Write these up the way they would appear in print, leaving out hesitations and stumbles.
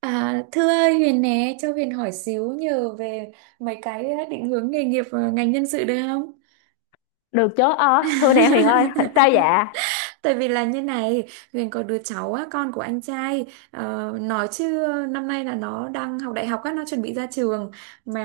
À, thưa ơi, Huyền nè, cho Huyền hỏi xíu nhờ về mấy cái định hướng nghề nghiệp và ngành nhân sự được không? Được chứ. Ờ Thưa nè Huyền ơi, sao dạ? Tại vì là như này, Huyền có đứa cháu á, con của anh trai, nói chứ năm nay là nó đang học đại học á, nó chuẩn bị ra trường mà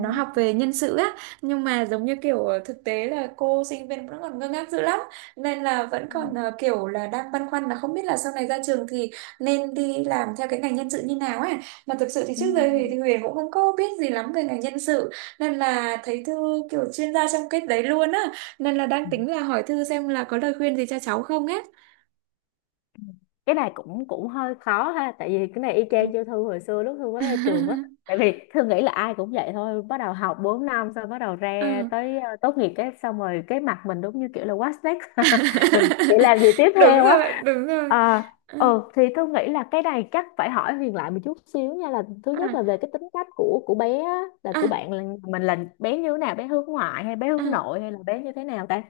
nó học về nhân sự á, nhưng mà giống như kiểu thực tế là cô sinh viên vẫn còn ngơ ngác dữ lắm, nên là vẫn còn kiểu là đang băn khoăn là không biết là sau này ra trường thì nên đi làm theo cái ngành nhân sự như nào á. Mà thực sự thì Ừ. trước giờ thì Huyền cũng không có biết gì lắm về ngành nhân sự, nên là thấy Thư kiểu chuyên gia trong cái đấy luôn á, nên là đang Ừ. tính là hỏi thư xem là có lời khuyên gì cho cháu không á. Cái này cũng cũng hơi khó ha, tại vì cái này y chang Ừ. như Thư hồi xưa lúc Thư mới ra trường á. Tại vì Thư nghĩ là ai cũng vậy thôi, bắt đầu học 4 năm xong bắt đầu ra Ừ. tới tốt nghiệp, cái xong rồi cái mặt mình đúng như kiểu là what's next mình chỉ làm gì tiếp Đúng theo rồi, á. đúng rồi. À, Ừ. ừ thì tôi nghĩ là cái này chắc phải hỏi Huyền lại một chút xíu nha, là thứ nhất là về À, cái tính cách của bé á, là của à, bạn, là mình, là bé như thế nào, bé hướng ngoại hay bé hướng à. nội hay là bé như thế nào ta?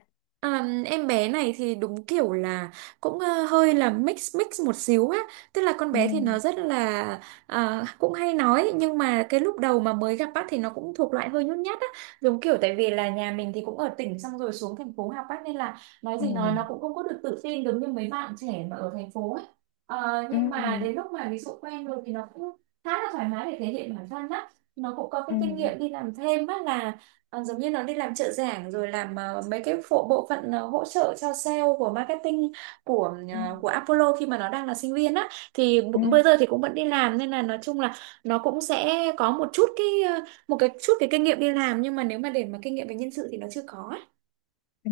À, em bé này thì đúng kiểu là cũng hơi là mix mix một xíu á, tức là con Ừ, bé thì nó rất là cũng hay nói, nhưng mà cái lúc đầu mà mới gặp bác thì nó cũng thuộc loại hơi nhút nhát á, giống kiểu tại vì là nhà mình thì cũng ở tỉnh xong rồi xuống thành phố học bác, nên là nói ừ, gì nói nó cũng không có được tự tin giống như mấy bạn trẻ mà ở thành phố ấy. Ừ, Nhưng mà đến lúc mà ví dụ quen rồi thì nó cũng khá là thoải mái để thể hiện bản thân á. Nó cũng có cái ừ, kinh nghiệm đi làm thêm á, là giống như nó đi làm trợ giảng rồi làm mấy cái phụ bộ phận hỗ trợ cho sale của marketing của ừ, của Apollo khi mà nó đang là sinh viên á, thì bây giờ ừ. thì cũng vẫn đi làm, nên là nói chung là nó cũng sẽ có một chút cái ờ, một chút cái kinh nghiệm đi làm, nhưng mà nếu mà để mà kinh nghiệm về nhân sự thì nó chưa có á. Ừ.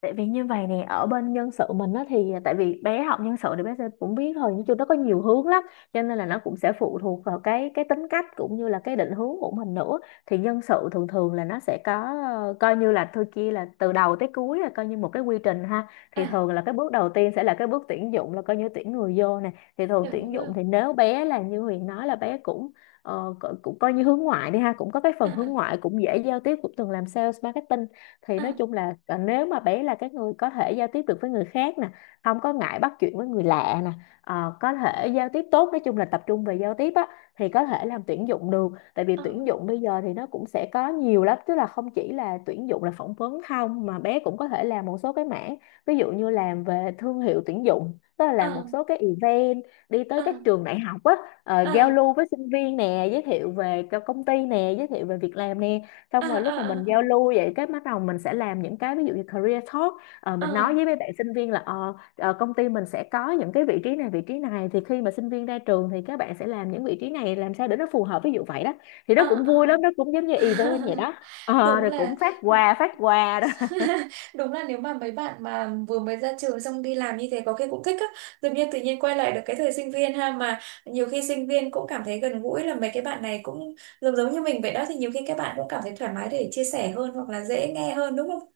Tại vì như vậy nè, ở bên nhân sự mình á thì tại vì bé học nhân sự thì bé sẽ cũng biết thôi, nhưng chung nó có nhiều hướng lắm. Cho nên là nó cũng sẽ phụ thuộc vào cái tính cách cũng như là cái định hướng của mình nữa. Thì nhân sự thường thường là nó sẽ có coi như là thôi kia là từ đầu tới cuối là coi như một cái quy trình ha. Thì À, thường là cái bước đầu tiên sẽ là cái bước tuyển dụng, là coi như tuyển người vô nè. Thì thường đúng tuyển rồi. dụng thì nếu bé là như Huyền nói là bé cũng, cũng coi như hướng ngoại đi ha, cũng có cái À, phần hướng à, ngoại, cũng dễ giao tiếp, cũng từng làm sales marketing. Thì nói à, chung là nếu mà bé là cái người có thể giao tiếp được với người khác nè, không có ngại bắt chuyện với người lạ nè, có thể giao tiếp tốt, nói chung là tập trung về giao tiếp á. Thì có thể làm tuyển dụng được, tại vì tuyển dụng bây giờ thì nó cũng sẽ có nhiều lắm, tức là không chỉ là tuyển dụng là phỏng vấn không mà bé cũng có thể làm một số cái mảng, ví dụ như làm về thương hiệu tuyển dụng, tức là làm một à, số cái event, đi à, tới các à, trường đại học á, giao lưu với sinh viên nè, giới thiệu về cho công ty nè, giới thiệu về việc làm nè. à, Xong rồi à, lúc mà mình à, giao à, lưu vậy cái bắt đầu mình sẽ làm những cái ví dụ như career talk. Mình nói với mấy bạn sinh viên là, công ty mình sẽ có những cái vị trí này, vị trí này, thì khi mà sinh viên ra trường thì các bạn sẽ làm những vị trí này, làm sao để nó phù hợp, ví dụ vậy đó. Thì nó à, cũng à, à, vui à. lắm, nó cũng giống như event vậy đó. Ờ, Đúng rồi cũng là. phát quà phát quà. Đúng là nếu mà mấy bạn mà vừa mới ra trường xong đi làm như thế có khi cũng thích á, tự nhiên quay lại được cái thời sinh viên ha, mà nhiều khi sinh viên cũng cảm thấy gần gũi là mấy cái bạn này cũng giống giống như mình vậy đó, thì nhiều khi các bạn cũng cảm thấy thoải mái để chia sẻ hơn, hoặc là dễ nghe hơn đúng không?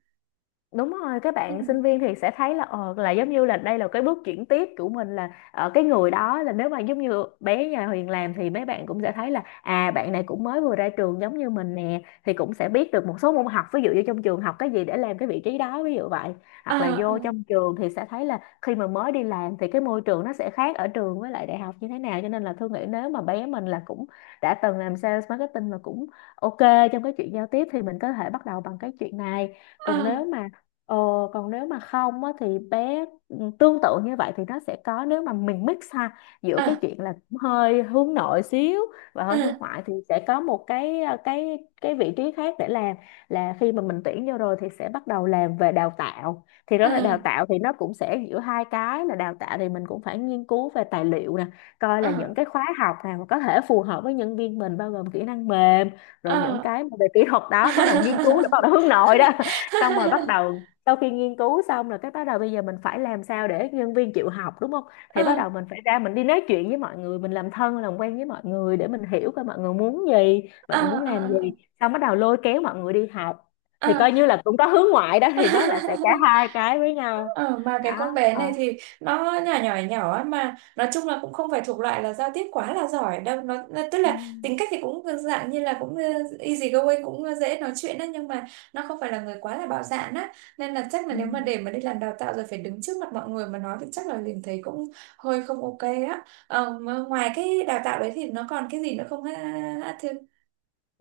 Đúng rồi, các Ừ. bạn sinh viên thì sẽ thấy là là giống như là đây là cái bước chuyển tiếp của mình, là ở cái người đó, là nếu mà giống như bé nhà Huyền làm thì mấy bạn cũng sẽ thấy là à, bạn này cũng mới vừa ra trường giống như mình nè, thì cũng sẽ biết được một số môn học, ví dụ như trong trường học cái gì để làm cái vị trí đó, ví dụ vậy. Hoặc là À, vô trong trường thì sẽ thấy là khi mà mới đi làm thì cái môi trường nó sẽ khác ở trường với lại đại học như thế nào. Cho nên là Thương nghĩ nếu mà bé mình là cũng đã từng làm sales marketing và cũng ok trong cái chuyện giao tiếp thì mình có thể bắt đầu bằng cái chuyện này. còn nếu à, mà Ờ, Còn nếu mà không á, thì bé tương tự như vậy thì nó sẽ có, nếu mà mình mix ha giữa à, cái à, chuyện là cũng hơi hướng nội xíu và hơi hướng ngoại thì sẽ có một cái cái vị trí khác để làm. Là khi mà mình tuyển vô rồi thì sẽ bắt đầu làm về đào tạo, thì đó là đào à, tạo, thì nó cũng sẽ giữa hai cái, là đào tạo thì mình cũng phải nghiên cứu về tài liệu nè, coi là những cái khóa học nào mà có thể phù hợp với nhân viên mình, bao gồm kỹ năng mềm, à, rồi à, những à. cái mà về kỹ thuật đó, bắt đầu nghiên cứu là bắt đầu hướng nội đó xong rồi bắt đầu sau khi nghiên cứu xong rồi cái bắt đầu bây giờ mình phải làm sao để nhân viên chịu học, đúng không? Thì bắt À, đầu mình phải ra, mình đi nói chuyện với mọi người, mình làm thân làm quen với mọi người để mình hiểu coi mọi người muốn gì, à, mọi người muốn làm gì, à, xong bắt đầu lôi kéo mọi người đi học. à, Thì à. coi như là cũng có hướng ngoại đó, thì nó là sẽ cả hai cái với nhau Ờ, mà cái đó. con bé Ờ này thì nó nhỏ nhỏ nhỏ á, mà nói chung là cũng không phải thuộc loại là giao tiếp quá là giỏi đâu. Tức ừ. là tính cách thì cũng dạng như là cũng easy going, cũng dễ nói chuyện á, nhưng mà nó không phải là người quá là bạo dạn á, nên là chắc là Ừ. nếu mà để mà đi làm đào tạo rồi phải đứng trước mặt mọi người mà nói thì chắc là liền thấy cũng hơi không ok á. Ờ, mà ngoài cái đào tạo đấy thì nó còn cái gì nữa không ha? Ha, Thư?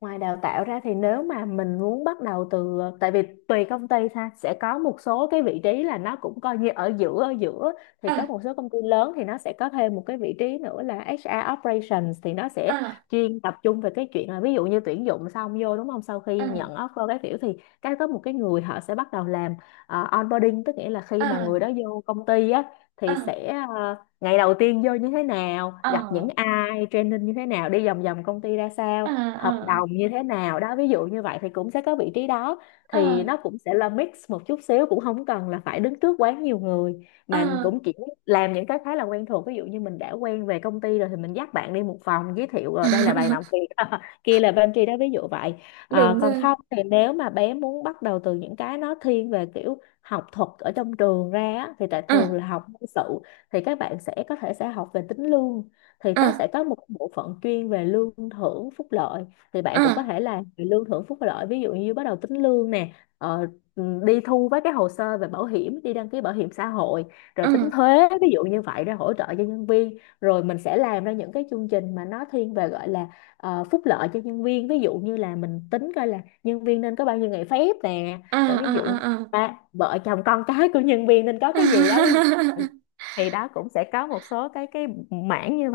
Ngoài đào tạo ra thì nếu mà mình muốn bắt đầu từ tại vì tùy công ty ha, sẽ có một số cái vị trí là nó cũng coi như ở giữa, ở giữa. Thì có À, một số công ty lớn thì nó sẽ có thêm một cái vị trí nữa là HR operations, thì nó sẽ à, chuyên tập trung về cái chuyện là, ví dụ như tuyển dụng xong vô, đúng không, sau khi nhận à, offer cái kiểu, thì cái có một cái người họ sẽ bắt đầu làm onboarding, tức nghĩa là khi mà à, người đó vô công ty á, thì à, sẽ ngày đầu tiên vô như thế nào, gặp những à, ai, training như thế nào, đi vòng vòng công ty ra sao, hợp à, đồng như thế nào đó, ví dụ như vậy, thì cũng sẽ có vị trí đó. Thì à, nó cũng sẽ là mix một chút xíu, cũng không cần là phải đứng trước quá nhiều người, mà à, cũng chỉ làm những cái khá là quen thuộc, ví dụ như mình đã quen về công ty rồi thì mình dắt bạn đi một phòng, giới thiệu à. ở đây là bàn làm việc, kia là pantry đó, ví dụ vậy. Ờ, Đúng còn rồi. không thì nếu mà bé muốn bắt đầu từ những cái nó thiên về kiểu học thuật ở trong trường ra á, thì tại thường À, là học quân sự, thì các bạn sẽ có thể sẽ học về tính lương, thì nó à, sẽ có một bộ phận chuyên về lương thưởng phúc lợi. Thì à, bạn cũng có à, thể là lương thưởng phúc lợi, ví dụ như bắt đầu tính lương nè, ờ, đi thu với cái hồ sơ về bảo hiểm, đi đăng ký bảo hiểm xã hội, rồi tính thuế ví dụ như vậy để hỗ trợ cho nhân viên, rồi mình sẽ làm ra những cái chương trình mà nó thiên về gọi là phúc lợi cho nhân viên, ví dụ như là mình tính coi là nhân viên nên có bao nhiêu ngày phép nè, à, rồi ví dụ à, à, ba vợ chồng con cái của nhân viên nên có à. cái gì đó, ví dụ, thì đó cũng sẽ có một số cái mảng như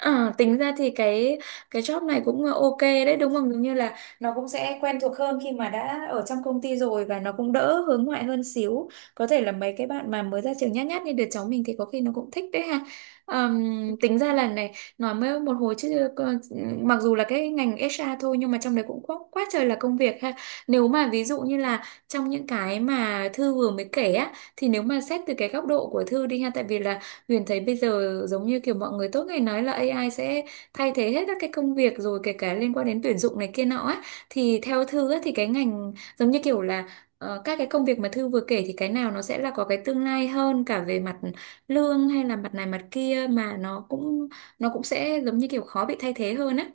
À, tính ra thì cái job này cũng ok đấy đúng không? Giống như là nó cũng sẽ quen thuộc hơn khi mà đã ở trong công ty rồi, và nó cũng đỡ hướng ngoại hơn xíu. Có thể là mấy cái bạn mà mới ra trường nhát nhát như đứa cháu mình thì có khi nó cũng thích đấy ha. Vậy. Tính ra là này, nói mới một hồi chứ mặc dù là cái ngành HR thôi, nhưng mà trong đấy cũng quá, quá trời là công việc ha. Nếu mà ví dụ như là trong những cái mà Thư vừa mới kể á, thì nếu mà xét từ cái góc độ của Thư đi ha, tại vì là Huyền thấy bây giờ giống như kiểu mọi người tốt ngày nói là AI sẽ thay thế hết các cái công việc rồi, kể cả liên quan đến tuyển dụng này kia nọ á, thì theo Thư á, thì cái ngành giống như kiểu là các cái công việc mà Thư vừa kể thì cái nào nó sẽ là có cái tương lai hơn cả về mặt lương, hay là mặt này mặt kia, mà nó cũng sẽ giống như kiểu khó bị thay thế hơn á.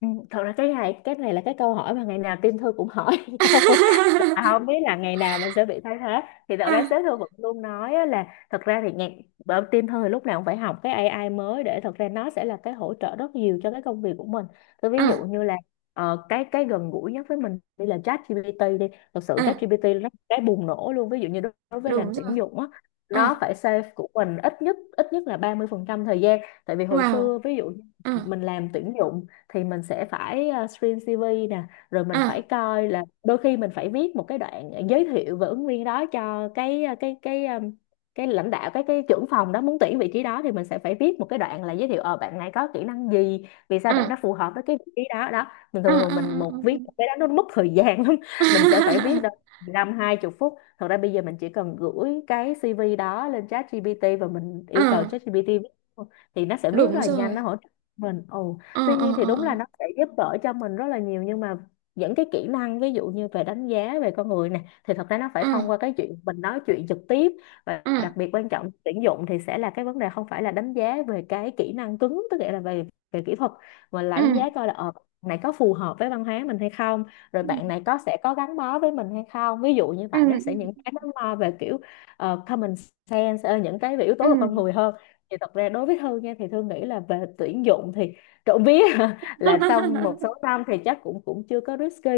Ừ, thật ra cái này là cái câu hỏi mà ngày nào team thư cũng hỏi nhau. Và không biết là ngày nào mình sẽ bị thay thế. Thì thật ra À, sếp thư vẫn luôn nói á là thật ra thì ngày, bởi team thư thì lúc nào cũng phải học cái AI mới, để thật ra nó sẽ là cái hỗ trợ rất nhiều cho cái công việc của mình. Tôi ví dụ à, như là cái gần gũi nhất với mình đi là ChatGPT đi. Thật sự à, ChatGPT nó cái bùng nổ luôn, ví dụ như đối đối với làm đúng rồi. tuyển dụng á, nó À, phải save của mình ít nhất là 30% thời gian. Tại vì hồi xưa wow. ví dụ À, mình làm tuyển dụng thì mình sẽ phải screen CV nè, rồi mình phải à, coi là đôi khi mình phải viết một cái đoạn giới thiệu về ứng viên đó cho cái cái lãnh đạo, cái trưởng phòng đó muốn tuyển vị trí đó, thì mình sẽ phải viết một cái đoạn là giới thiệu bạn này có kỹ năng gì, vì sao bạn đó à, phù hợp với cái vị trí đó đó. Mình à, à, thường thường mình à, một à. À. viết một cái đó nó mất thời gian lắm. Mình sẽ phải viết đâu 15, 20 phút. Thật ra bây giờ mình chỉ cần gửi cái CV đó lên chat ChatGPT, và mình Ờ, yêu cầu chat ChatGPT viết luôn, thì nó sẽ viết rất đúng là nhanh rồi. nó hỗ trợ mình. Ồ, Ờ, tuy ờ, nhiên thì ờ, đúng là ờ, nó sẽ giúp đỡ cho mình rất là nhiều, nhưng mà những cái kỹ năng ví dụ như về đánh giá về con người này thì thật ra nó phải ờ, thông qua cái chuyện mình nói chuyện trực tiếp. Và ờ. đặc biệt quan trọng tuyển dụng thì sẽ là cái vấn đề không phải là đánh giá về cái kỹ năng cứng, tức nghĩa là về về kỹ thuật, mà là Ừ, đánh giá coi là bạn này có phù hợp với văn hóa mình hay không, rồi bạn này có sẽ có gắn bó với mình hay không, ví dụ như ừ, vậy. Nó sẽ ừ, những cái nó lo về kiểu common sense, những cái về yếu ừ, tố về con người hơn. Thì thật ra đối với Thương nha, thì Thương nghĩ là về tuyển dụng thì trộm vía ừ. là xong một số năm thì chắc cũng cũng chưa có risky.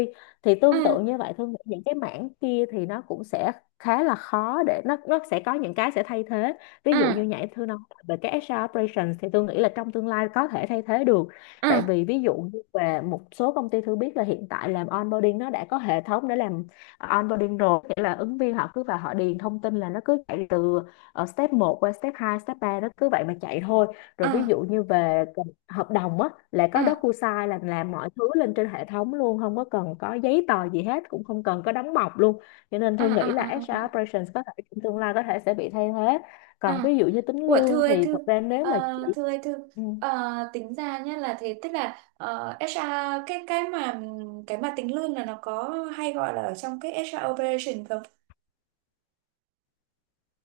Thì Ờ, tương tự như vậy, Thương nghĩ những cái mảng kia thì nó cũng sẽ khá là khó để nó sẽ có những cái sẽ thay thế. Ví ờ, dụ như nhảy thư nói về cái HR operations thì tôi nghĩ là trong tương lai có thể thay thế được. ờ, Tại vì ví dụ như về một số công ty, thư biết là hiện tại làm onboarding nó đã có hệ thống để làm onboarding rồi, nghĩa là ứng viên họ cứ vào họ điền thông tin là nó cứ chạy từ step một qua step 2 step ba, nó cứ vậy mà chạy thôi. Rồi ờ, ví dụ như về hợp đồng á, là có ờ, DocuSign là làm mọi thứ lên trên hệ thống luôn, không có cần có giấy tờ gì hết, cũng không cần có đóng mộc luôn. Cho nên ờ, Thương ờ, nghĩ là ờ, ờ, ờ, HR operations có thể trong tương lai có thể sẽ bị thay thế. ờ. Còn ví dụ như tính Của thư lương ơi thì thư. thật ra nếu ờ, mà chỉ Thư ơi thư. ừ. Tính ra nhé là thế, tức là HR, cái cái mà cái mà tính lương là nó có hay gọi là ở trong cái HR operation không?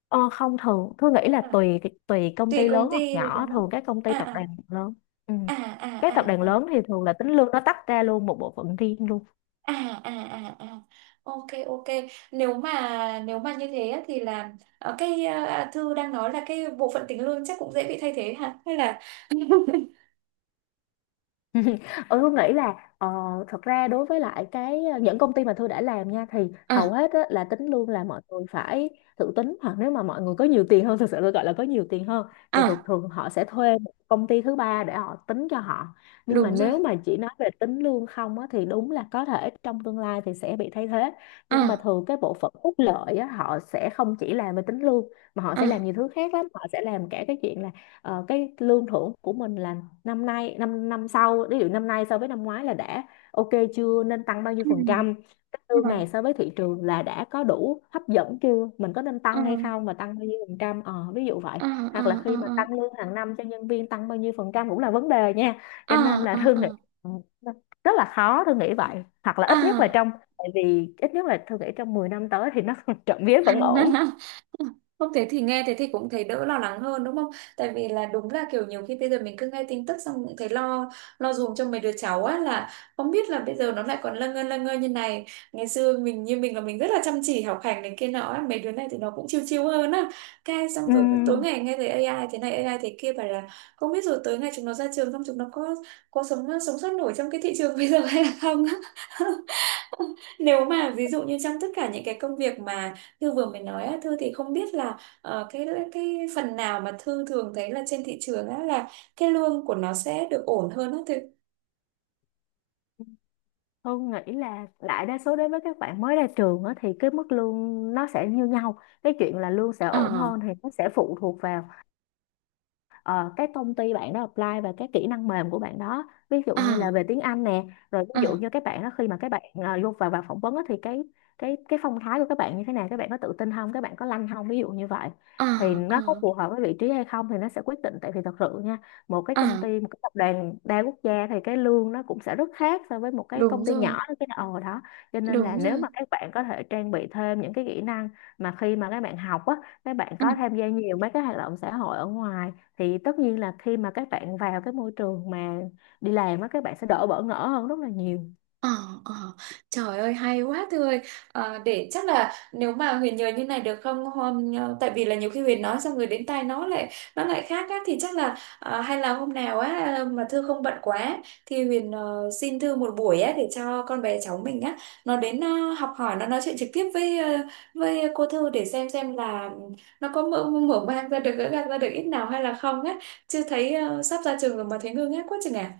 Ờ, không, thường Thương nghĩ là À, tùy tùy công tùy ty công lớn hoặc ty rồi nhỏ. đúng Thường không. các công ty À, tập à, đoàn lớn, ừ, à, à, các à, tập đoàn à, lớn thì thường là tính lương nó tách ra luôn một bộ phận riêng luôn. à, à, à, à. Ok, ok, nếu mà như thế á, thì là thư đang nói là cái bộ phận tính lương chắc cũng dễ bị thay thế hả, hay là Ừ, Hương nghĩ là thật ra đối với lại cái những công ty mà tôi đã làm nha, thì hầu à, hết á, là tính luôn là mọi người phải tự tính, hoặc nếu mà mọi người có nhiều tiền hơn thực sự, tôi gọi là có nhiều tiền hơn, thì thường à, thường họ sẽ thuê một công ty thứ ba để họ tính cho họ. Nhưng mà đúng rồi. nếu mà chỉ nói về tính lương không á, thì đúng là có thể trong tương lai thì sẽ bị thay thế. Nhưng mà À, thường cái bộ phận phúc lợi á, họ sẽ không chỉ làm về tính lương, mà họ sẽ làm à. nhiều thứ khác lắm. Họ sẽ làm cả cái chuyện là cái lương thưởng của mình là năm nay, năm năm sau, ví dụ năm nay so với năm ngoái là đã ok chưa, nên tăng bao nhiêu phần Ừ, trăm, cái ừ, lương ừ, này so với thị trường là đã có đủ hấp dẫn chưa, mình có nên tăng hay ừ, không, và tăng bao nhiêu phần trăm, ví dụ vậy. ừ, Hoặc là ừ, khi mà ừ, tăng lương hàng năm cho nhân viên, tăng bao nhiêu phần trăm cũng là vấn đề nha. ừ, Cho nên là ừ, Thư nghĩ, ừ, ừ, rất là khó, Thư nghĩ vậy. Hoặc là ừ. ít nhất là trong, tại vì ít nhất là Thư nghĩ trong 10 năm tới thì nó trộm vía vẫn ổn. Không, thế thì nghe thế thì cũng thấy đỡ lo lắng hơn đúng không? Tại vì là đúng là kiểu nhiều khi bây giờ mình cứ nghe tin tức xong cũng thấy lo, lo dùm cho mấy đứa cháu á, là không biết là bây giờ nó lại còn lâng ngơ như này. Ngày xưa mình như mình là mình rất là chăm chỉ học hành này kia nọ á, mấy đứa này thì nó cũng chill chill hơn á. Cái xong Ừ, rồi cứ tối ngày nghe thấy AI thế này, AI thế kia, bảo là không biết rồi tới ngày chúng nó ra trường không, chúng nó có sống sống sót nổi trong cái thị trường bây giờ hay là không á. Nếu mà ví dụ như trong tất cả những cái công việc mà Thư vừa mới nói á, Thư thì không biết là cái phần nào mà Thư thường thấy là trên thị trường á, là cái lương của nó sẽ được ổn hơn á Thư. Hương nghĩ là đại đa số đối với các bạn mới ra trường á, thì cái mức lương nó sẽ như nhau. Cái chuyện là lương sẽ Ờ, ổn hơn thì nó sẽ phụ thuộc vào ờ, cái công ty bạn đó apply và cái kỹ năng mềm của bạn đó, ví dụ ờ, như là về tiếng Anh nè, rồi ờ, ví dụ như các bạn đó khi mà các bạn vô vào vào phỏng vấn á, thì cái cái phong thái của các bạn như thế nào, các bạn có tự tin không, các bạn có lanh không, ví dụ như vậy, ờ, thì ờ, nó có phù hợp với vị trí hay không thì nó sẽ quyết định. Tại vì thật sự nha, một cái ờ. công ty, một cái tập đoàn đa quốc gia thì cái lương nó cũng sẽ rất khác so với một cái Đúng công ty rồi, nhỏ đó, cái ồ đó. Cho nên là đúng nếu rồi. mà các bạn có thể trang bị thêm những cái kỹ năng mà khi mà các bạn học á, các bạn có tham gia nhiều mấy cái hoạt động xã hội ở ngoài, thì tất nhiên là khi mà các bạn vào cái môi trường mà đi làm á, các bạn sẽ đỡ bỡ ngỡ hơn rất là nhiều. Ờ, ờ. Trời ơi hay quá Thư ơi. Để chắc là nếu mà Huyền nhờ như này được không, hôm tại vì là nhiều khi Huyền nói xong rồi đến tai nó lại khác á, thì chắc là hay là hôm nào á, mà Thư không bận quá thì Huyền xin Thư một buổi á để cho con bé cháu mình á nó đến học hỏi, nó nói chuyện trực tiếp với với cô Thư, để xem là nó có mở mở mang ra được, gỡ gạc ra được ít nào hay là không á, chưa thấy sắp ra trường rồi mà thấy ngơ ngác quá chừng à.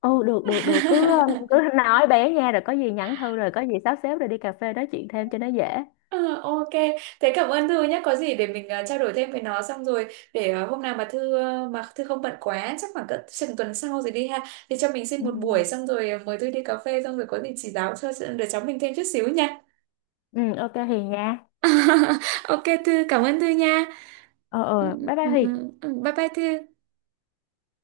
Ừ, được được được, cứ cứ nói bé nha, rồi có gì nhắn thư, rồi có gì sắp xếp rồi đi cà phê nói chuyện thêm cho nó dễ. Ờ, ok, thế cảm ơn Thư nhé. Có gì để mình trao đổi thêm với nó xong rồi, để hôm nào mà Thư không bận quá, chắc khoảng cỡ chừng tuần sau rồi đi ha. Thì cho mình xin Ừ. một buổi xong rồi mời Thư đi cà phê, xong rồi có gì chỉ giáo cho đứa cháu mình thêm chút xíu nha. Ừ, ok Hiền nha. Ok Thư, cảm ơn Thư nha. Ờ, Ừ, ờ, bye bye ừ, Hiền. ừ. Bye bye Thư.